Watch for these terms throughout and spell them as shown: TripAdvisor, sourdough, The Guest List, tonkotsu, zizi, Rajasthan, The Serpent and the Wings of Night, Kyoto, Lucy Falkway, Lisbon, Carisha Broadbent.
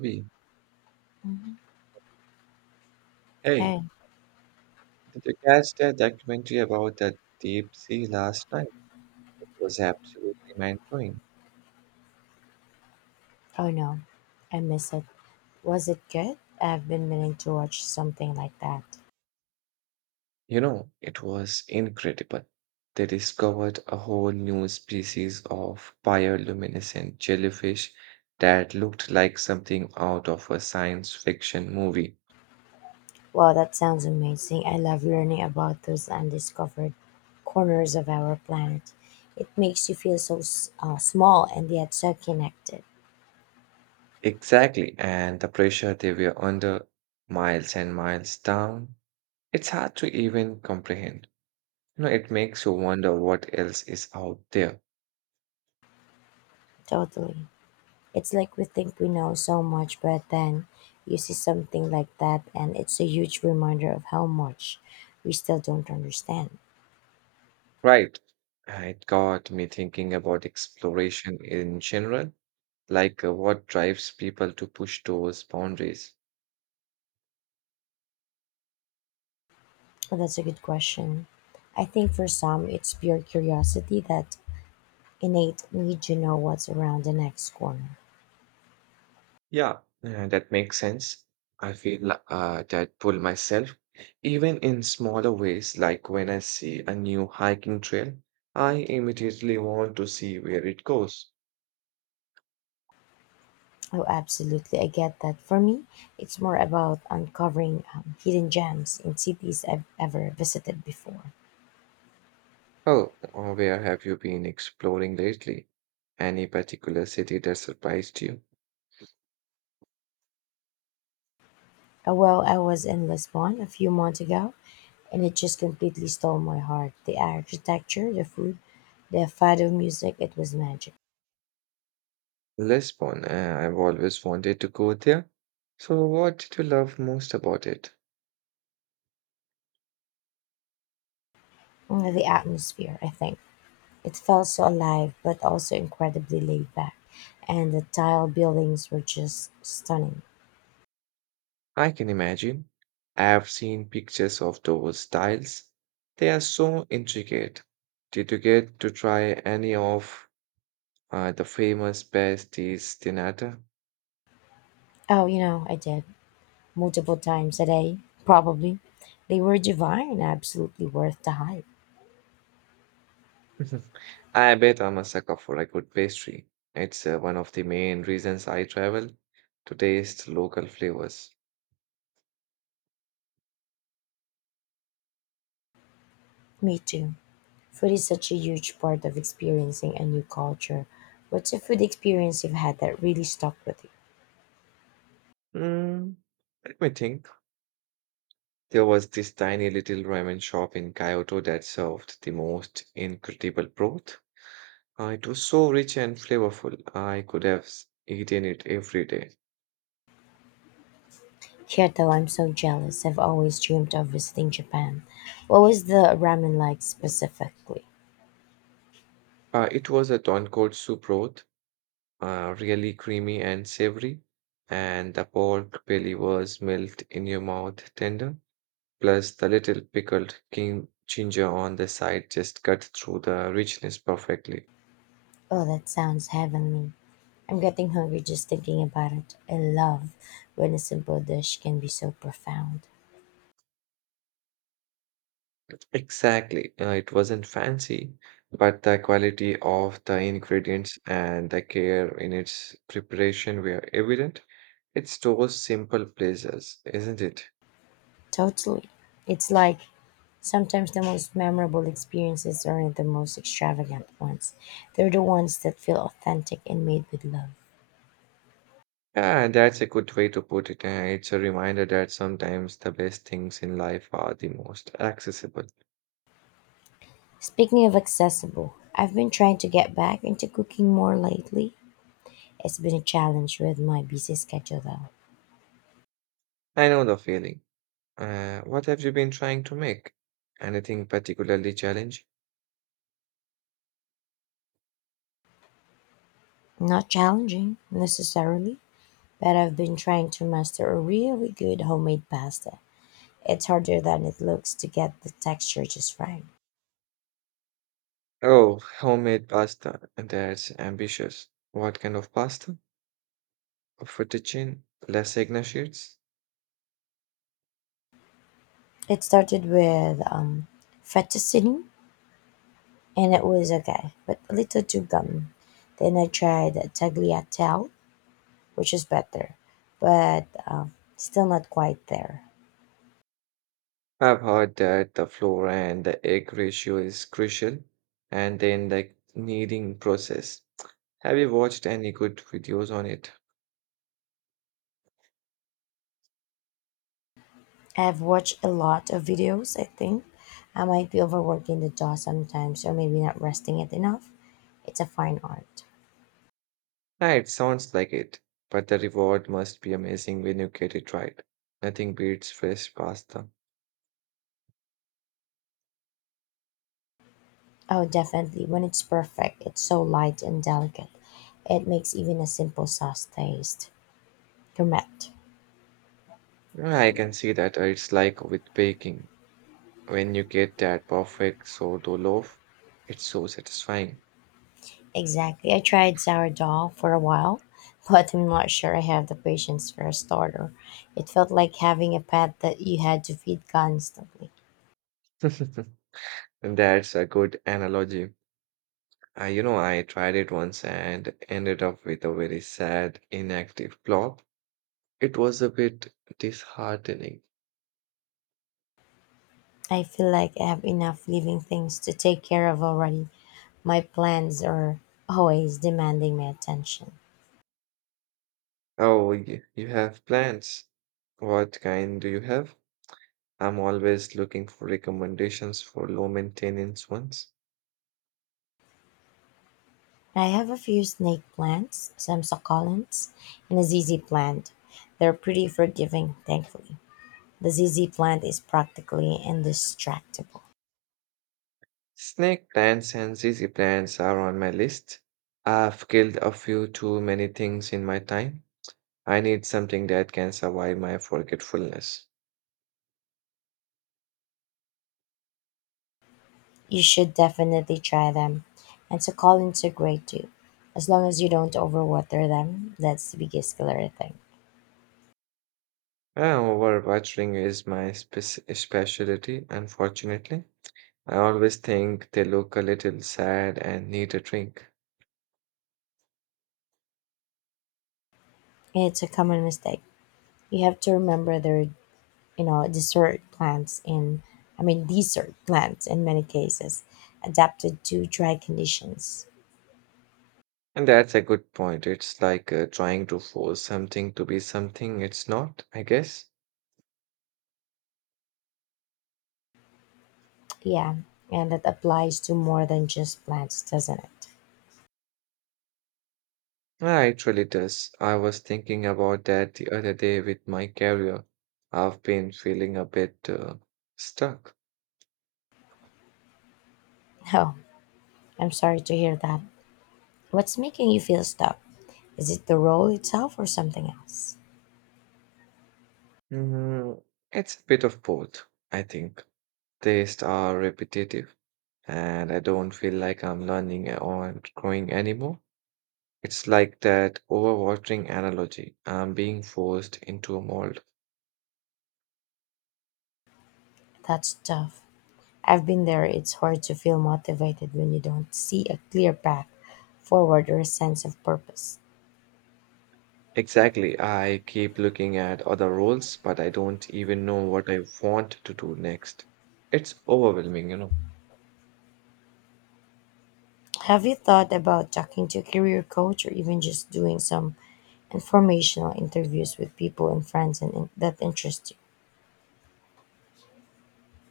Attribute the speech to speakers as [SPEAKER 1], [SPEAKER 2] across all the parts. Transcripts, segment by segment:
[SPEAKER 1] Hey,
[SPEAKER 2] Mhm.
[SPEAKER 1] hey,
[SPEAKER 2] Hey,
[SPEAKER 1] did you catch that documentary about that deep sea last night? It was absolutely mind-blowing.
[SPEAKER 2] oh no, I miss it. Was it good? I've been meaning to watch something like that.
[SPEAKER 1] You know, it was incredible. They discovered a whole new species of bioluminescent jellyfish that looked like something out of a science fiction movie.
[SPEAKER 2] Wow, that sounds amazing. I love learning about those undiscovered corners of our planet. It makes you feel so small and yet so connected.
[SPEAKER 1] Exactly, and the pressure they were under, miles and miles down, it's hard to even comprehend. You know, it makes you wonder what else is out there.
[SPEAKER 2] Totally. It's like we think we know so much, but then you see something like that, and it's a huge reminder of how much we still don't understand.
[SPEAKER 1] Right. It got me thinking about exploration in general, like what drives people to push those boundaries.
[SPEAKER 2] Well, that's a good question. I think for some, it's pure curiosity, that innate need to know what's around the next corner.
[SPEAKER 1] Yeah, that makes sense. I feel that pull myself, even in smaller ways, like when I see a new hiking trail, I immediately want to see where it goes.
[SPEAKER 2] Oh, absolutely. I get that. For me, it's more about uncovering hidden gems in cities I've ever visited before.
[SPEAKER 1] Oh, where have you been exploring lately? Any particular city that surprised you?
[SPEAKER 2] Well, I was in Lisbon a few months ago, and it just completely stole my heart. The architecture, the food, the fado music, it was magic.
[SPEAKER 1] Lisbon, eh, I've always wanted to go there. So, what did you love most about it?
[SPEAKER 2] The atmosphere, I think. It felt so alive, but also incredibly laid back, and the tile buildings were just stunning.
[SPEAKER 1] I can imagine. I have seen pictures of those tiles. They are so intricate. Did you get to try any of the famous pasties dinata?
[SPEAKER 2] Oh, you know, I did multiple times a day, probably. They were divine, absolutely worth the hype.
[SPEAKER 1] I bet I'm a sucker for a good pastry. It's one of the main reasons I travel to taste local flavors.
[SPEAKER 2] Me too. Food is such a huge part of experiencing a new culture. What's a food experience you've had that really stuck with you?
[SPEAKER 1] Mm, let me think. There was this tiny little ramen shop in Kyoto that served the most incredible broth. It was so rich and flavorful, I could have eaten it every day.
[SPEAKER 2] Kyoto, I'm so jealous. I've always dreamed of visiting Japan. What was the ramen like specifically?
[SPEAKER 1] It was a tonkotsu broth, really creamy and savory, and the pork belly was melt in your mouth tender. Plus, the little pickled king ginger on the side just cut through the richness perfectly.
[SPEAKER 2] Oh, that sounds heavenly. I'm getting hungry just thinking about it. I love when a simple dish can be so profound.
[SPEAKER 1] Exactly. It wasn't fancy, but the quality of the ingredients and the care in its preparation were evident. It's those simple pleasures, isn't it?
[SPEAKER 2] Totally. It's like sometimes the most memorable experiences aren't the most extravagant ones, they're the ones that feel authentic and made with love.
[SPEAKER 1] Yeah, that's a good way to put it. And it's a reminder that sometimes the best things in life are the most accessible.
[SPEAKER 2] Speaking of accessible, I've been trying to get back into cooking more lately. It's been a challenge with my busy schedule, though.
[SPEAKER 1] I know the feeling. What have you been trying to make? Anything particularly challenging?
[SPEAKER 2] Not challenging, necessarily, but I've been trying to master a really good homemade pasta. It's harder than it looks to get the texture just right.
[SPEAKER 1] Oh, homemade pasta. That's ambitious. What kind of pasta? For teaching lasagna sheets.
[SPEAKER 2] It started with fettuccine, and it was okay, but a little too gum. Then I tried tagliatelle, which is better, but still not quite there.
[SPEAKER 1] I've heard that the flour and the egg ratio is crucial, and then like kneading process. Have you watched any good videos on it?
[SPEAKER 2] I've watched a lot of videos, I think. I might be overworking the jaw sometimes, or maybe not resting it enough. It's a fine art.
[SPEAKER 1] Ah, it sounds like it, but the reward must be amazing when you get it right. Nothing beats fresh pasta.
[SPEAKER 2] Oh, definitely. When it's perfect, it's so light and delicate. It makes even a simple sauce taste. Correct.
[SPEAKER 1] Yeah, I can see that it's like with baking. When you get that perfect sourdough loaf, it's so satisfying.
[SPEAKER 2] Exactly. I tried sourdough for a while, but I'm not sure I have the patience for a starter. It felt like having a pet that you had to feed constantly.
[SPEAKER 1] And That's a good analogy. I tried it once and ended up with a very sad, inactive blob. It was a bit disheartening.
[SPEAKER 2] I feel like I have enough living things to take care of already. My plans are always demanding my attention.
[SPEAKER 1] Oh, you have plants. What kind do you have? I'm always looking for recommendations for low maintenance ones.
[SPEAKER 2] I have a few snake plants, some succulents, and a ZZ plant. They're pretty forgiving, thankfully. The ZZ plant is practically indestructible.
[SPEAKER 1] Snake plants and zizi plants are on my list. I've killed a few too many things in my time. I need something that can survive my forgetfulness.
[SPEAKER 2] You should definitely try them. And succulents are great too, as long as you don't overwater them. That's the biggest killer thing.
[SPEAKER 1] Yeah, overwatching is my specialty, unfortunately. I always think they look a little sad and need a drink.
[SPEAKER 2] It's a common mistake. You have to remember they're, you know, desert plants in many cases, adapted to dry conditions.
[SPEAKER 1] And that's a good point. It's like trying to force something to be something it's not, I guess.
[SPEAKER 2] Yeah, and that applies to more than just plants, doesn't it?
[SPEAKER 1] Ah, it really does. I was thinking about that the other day with my career. I've been feeling a bit stuck.
[SPEAKER 2] Oh, I'm sorry to hear that. What's making you feel stuck? Is it the role itself or something else?
[SPEAKER 1] Mm, it's a bit of both, I think. Tastes are repetitive and I don't feel like I'm learning or growing anymore. It's like that overwatering analogy. I'm being forced into a mold.
[SPEAKER 2] That's tough. I've been there. It's hard to feel motivated when you don't see a clear path forward or a sense of purpose.
[SPEAKER 1] Exactly. I keep looking at other roles, but I don't even know what I want to do next. It's overwhelming, you know.
[SPEAKER 2] Have you thought about talking to a career coach or even just doing some informational interviews with people and friends and that interest you?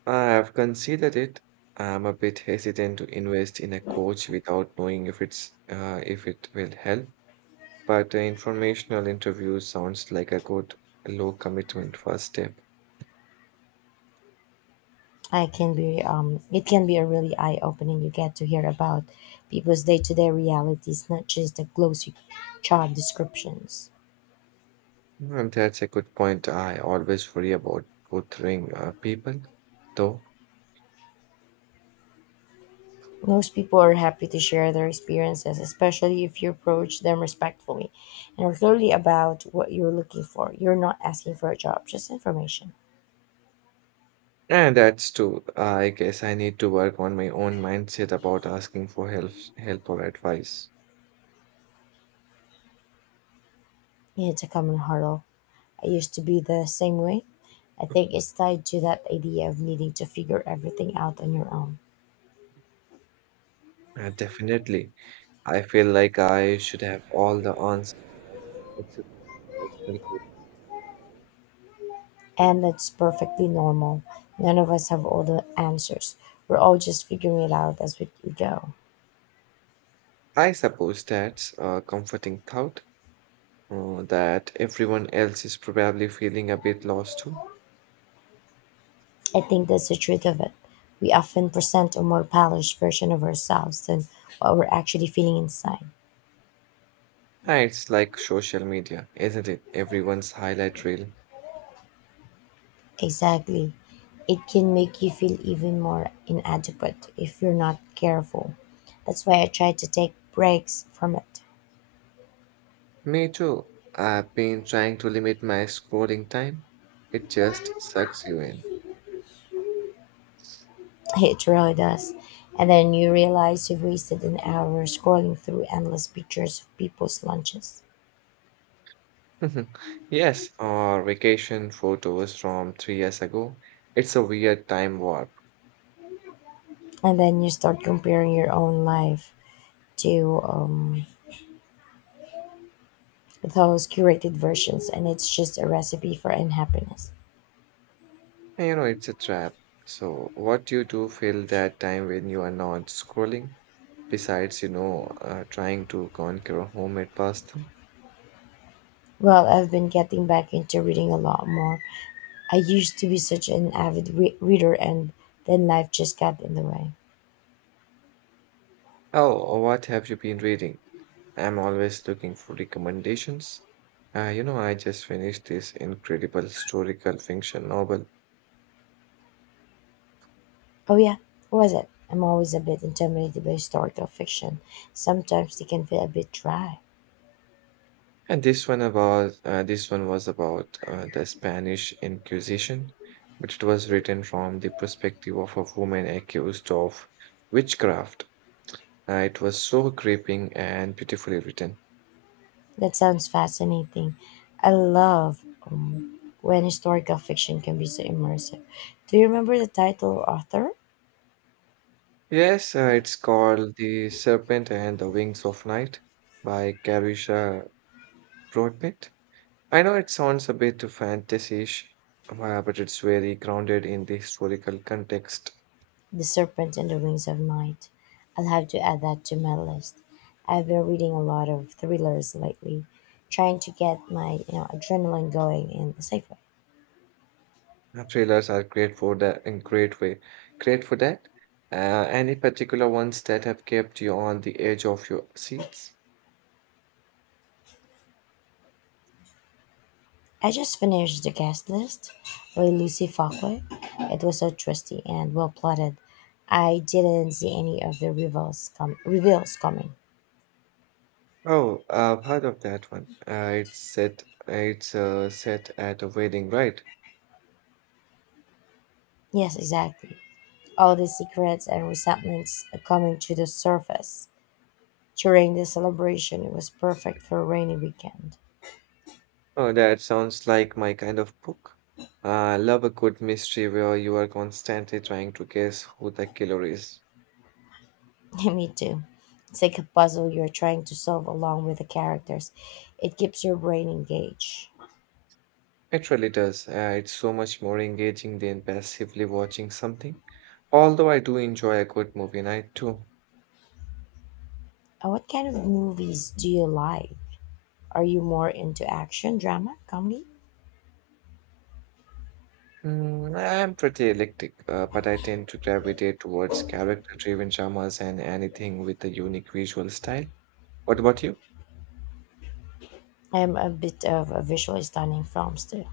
[SPEAKER 1] I've considered it. I'm a bit hesitant to invest in a coach without knowing if it's if it will help. But informational interview sounds like a good low commitment first step.
[SPEAKER 2] I can be it can be a really eye opening. You get to hear about people's day to day realities, not just the glossy job descriptions.
[SPEAKER 1] Mm, that's a good point. I always worry about bothering people, though.
[SPEAKER 2] Most people are happy to share their experiences, especially if you approach them respectfully and are clearly about what you're looking for. You're not asking for a job, just information.
[SPEAKER 1] And that's true. I guess I need to work on my own mindset about asking for help, help or advice.
[SPEAKER 2] It's a common hurdle. I used to be the same way. I think it's tied to that idea of needing to figure everything out on your own.
[SPEAKER 1] Definitely. I feel like I should have all the answers, except for personal growth.
[SPEAKER 2] And that's perfectly normal. None of us have all the answers. We're all just figuring it out as we go.
[SPEAKER 1] I suppose that's a comforting thought that everyone else is probably feeling a bit lost too.
[SPEAKER 2] I think that's the truth of it. We often present a more polished version of ourselves than what we're actually feeling inside.
[SPEAKER 1] It's like social media, isn't it? Everyone's highlight reel.
[SPEAKER 2] Exactly. It can make you feel even more inadequate if you're not careful. That's why I try to take breaks from it.
[SPEAKER 1] Me too. I've been trying to limit my scrolling time. It just sucks you in.
[SPEAKER 2] It really does. And then you realize you've wasted an hour scrolling through endless pictures of people's lunches.
[SPEAKER 1] Yes, or vacation photos from 3 years ago. It's a weird time warp.
[SPEAKER 2] And then you start comparing your own life to those curated versions, and it's just a recipe for unhappiness.
[SPEAKER 1] It's a trap. So, what do you do fill that time when you are not scrolling? Besides, trying to conquer homemade pasta.
[SPEAKER 2] Well, I've been getting back into reading a lot more. I used to be such an avid reader, and then life just got in the way.
[SPEAKER 1] Oh, what have you been reading? I'm always looking for recommendations. I just finished this incredible historical fiction novel,
[SPEAKER 2] Oh, yeah, what was it? I'm always a bit intimidated by historical fiction. Sometimes they can feel a bit dry.
[SPEAKER 1] and this one was about the Spanish Inquisition, but it was written from the perspective of a woman accused of witchcraft. It was so gripping and beautifully written.
[SPEAKER 2] That sounds fascinating. I love when historical fiction can be so immersive. Do you remember the title or author?
[SPEAKER 1] Yes, it's called The Serpent and the Wings of Night by Carisha Broadbent. I know it sounds a bit fantasy-ish, but it's very grounded in the historical context.
[SPEAKER 2] The Serpent and the Wings of Night. I'll have to add that to my list. I've been reading a lot of thrillers lately, trying to get my you know adrenaline going in a safe way.
[SPEAKER 1] Thrillers are great for that great for that. Any particular ones that have kept you on the edge of your seats?
[SPEAKER 2] I just finished The Guest List by Lucy Falkway. It was so twisty and well plotted. I didn't see any of the reveals coming.
[SPEAKER 1] Oh, I've heard of that one. It's set at a wedding, right?
[SPEAKER 2] Yes, exactly. All the secrets and resentments coming to the surface during the celebration. It was perfect for a rainy weekend.
[SPEAKER 1] Oh, that sounds like my kind of book. I love a good mystery where you are constantly trying to guess who the killer is.
[SPEAKER 2] Me too. It's like a puzzle you're trying to solve along with the characters. It keeps your brain engaged.
[SPEAKER 1] It really does. It's so much more engaging than passively watching something. Although I do enjoy a good movie night too.
[SPEAKER 2] What kind of movies do you like? Are you more into action, drama, comedy?
[SPEAKER 1] Mm, I am pretty eclectic, but I tend to gravitate towards character-driven dramas and anything with a unique visual style. What about you?
[SPEAKER 2] I'm a bit of a visually stunning films too.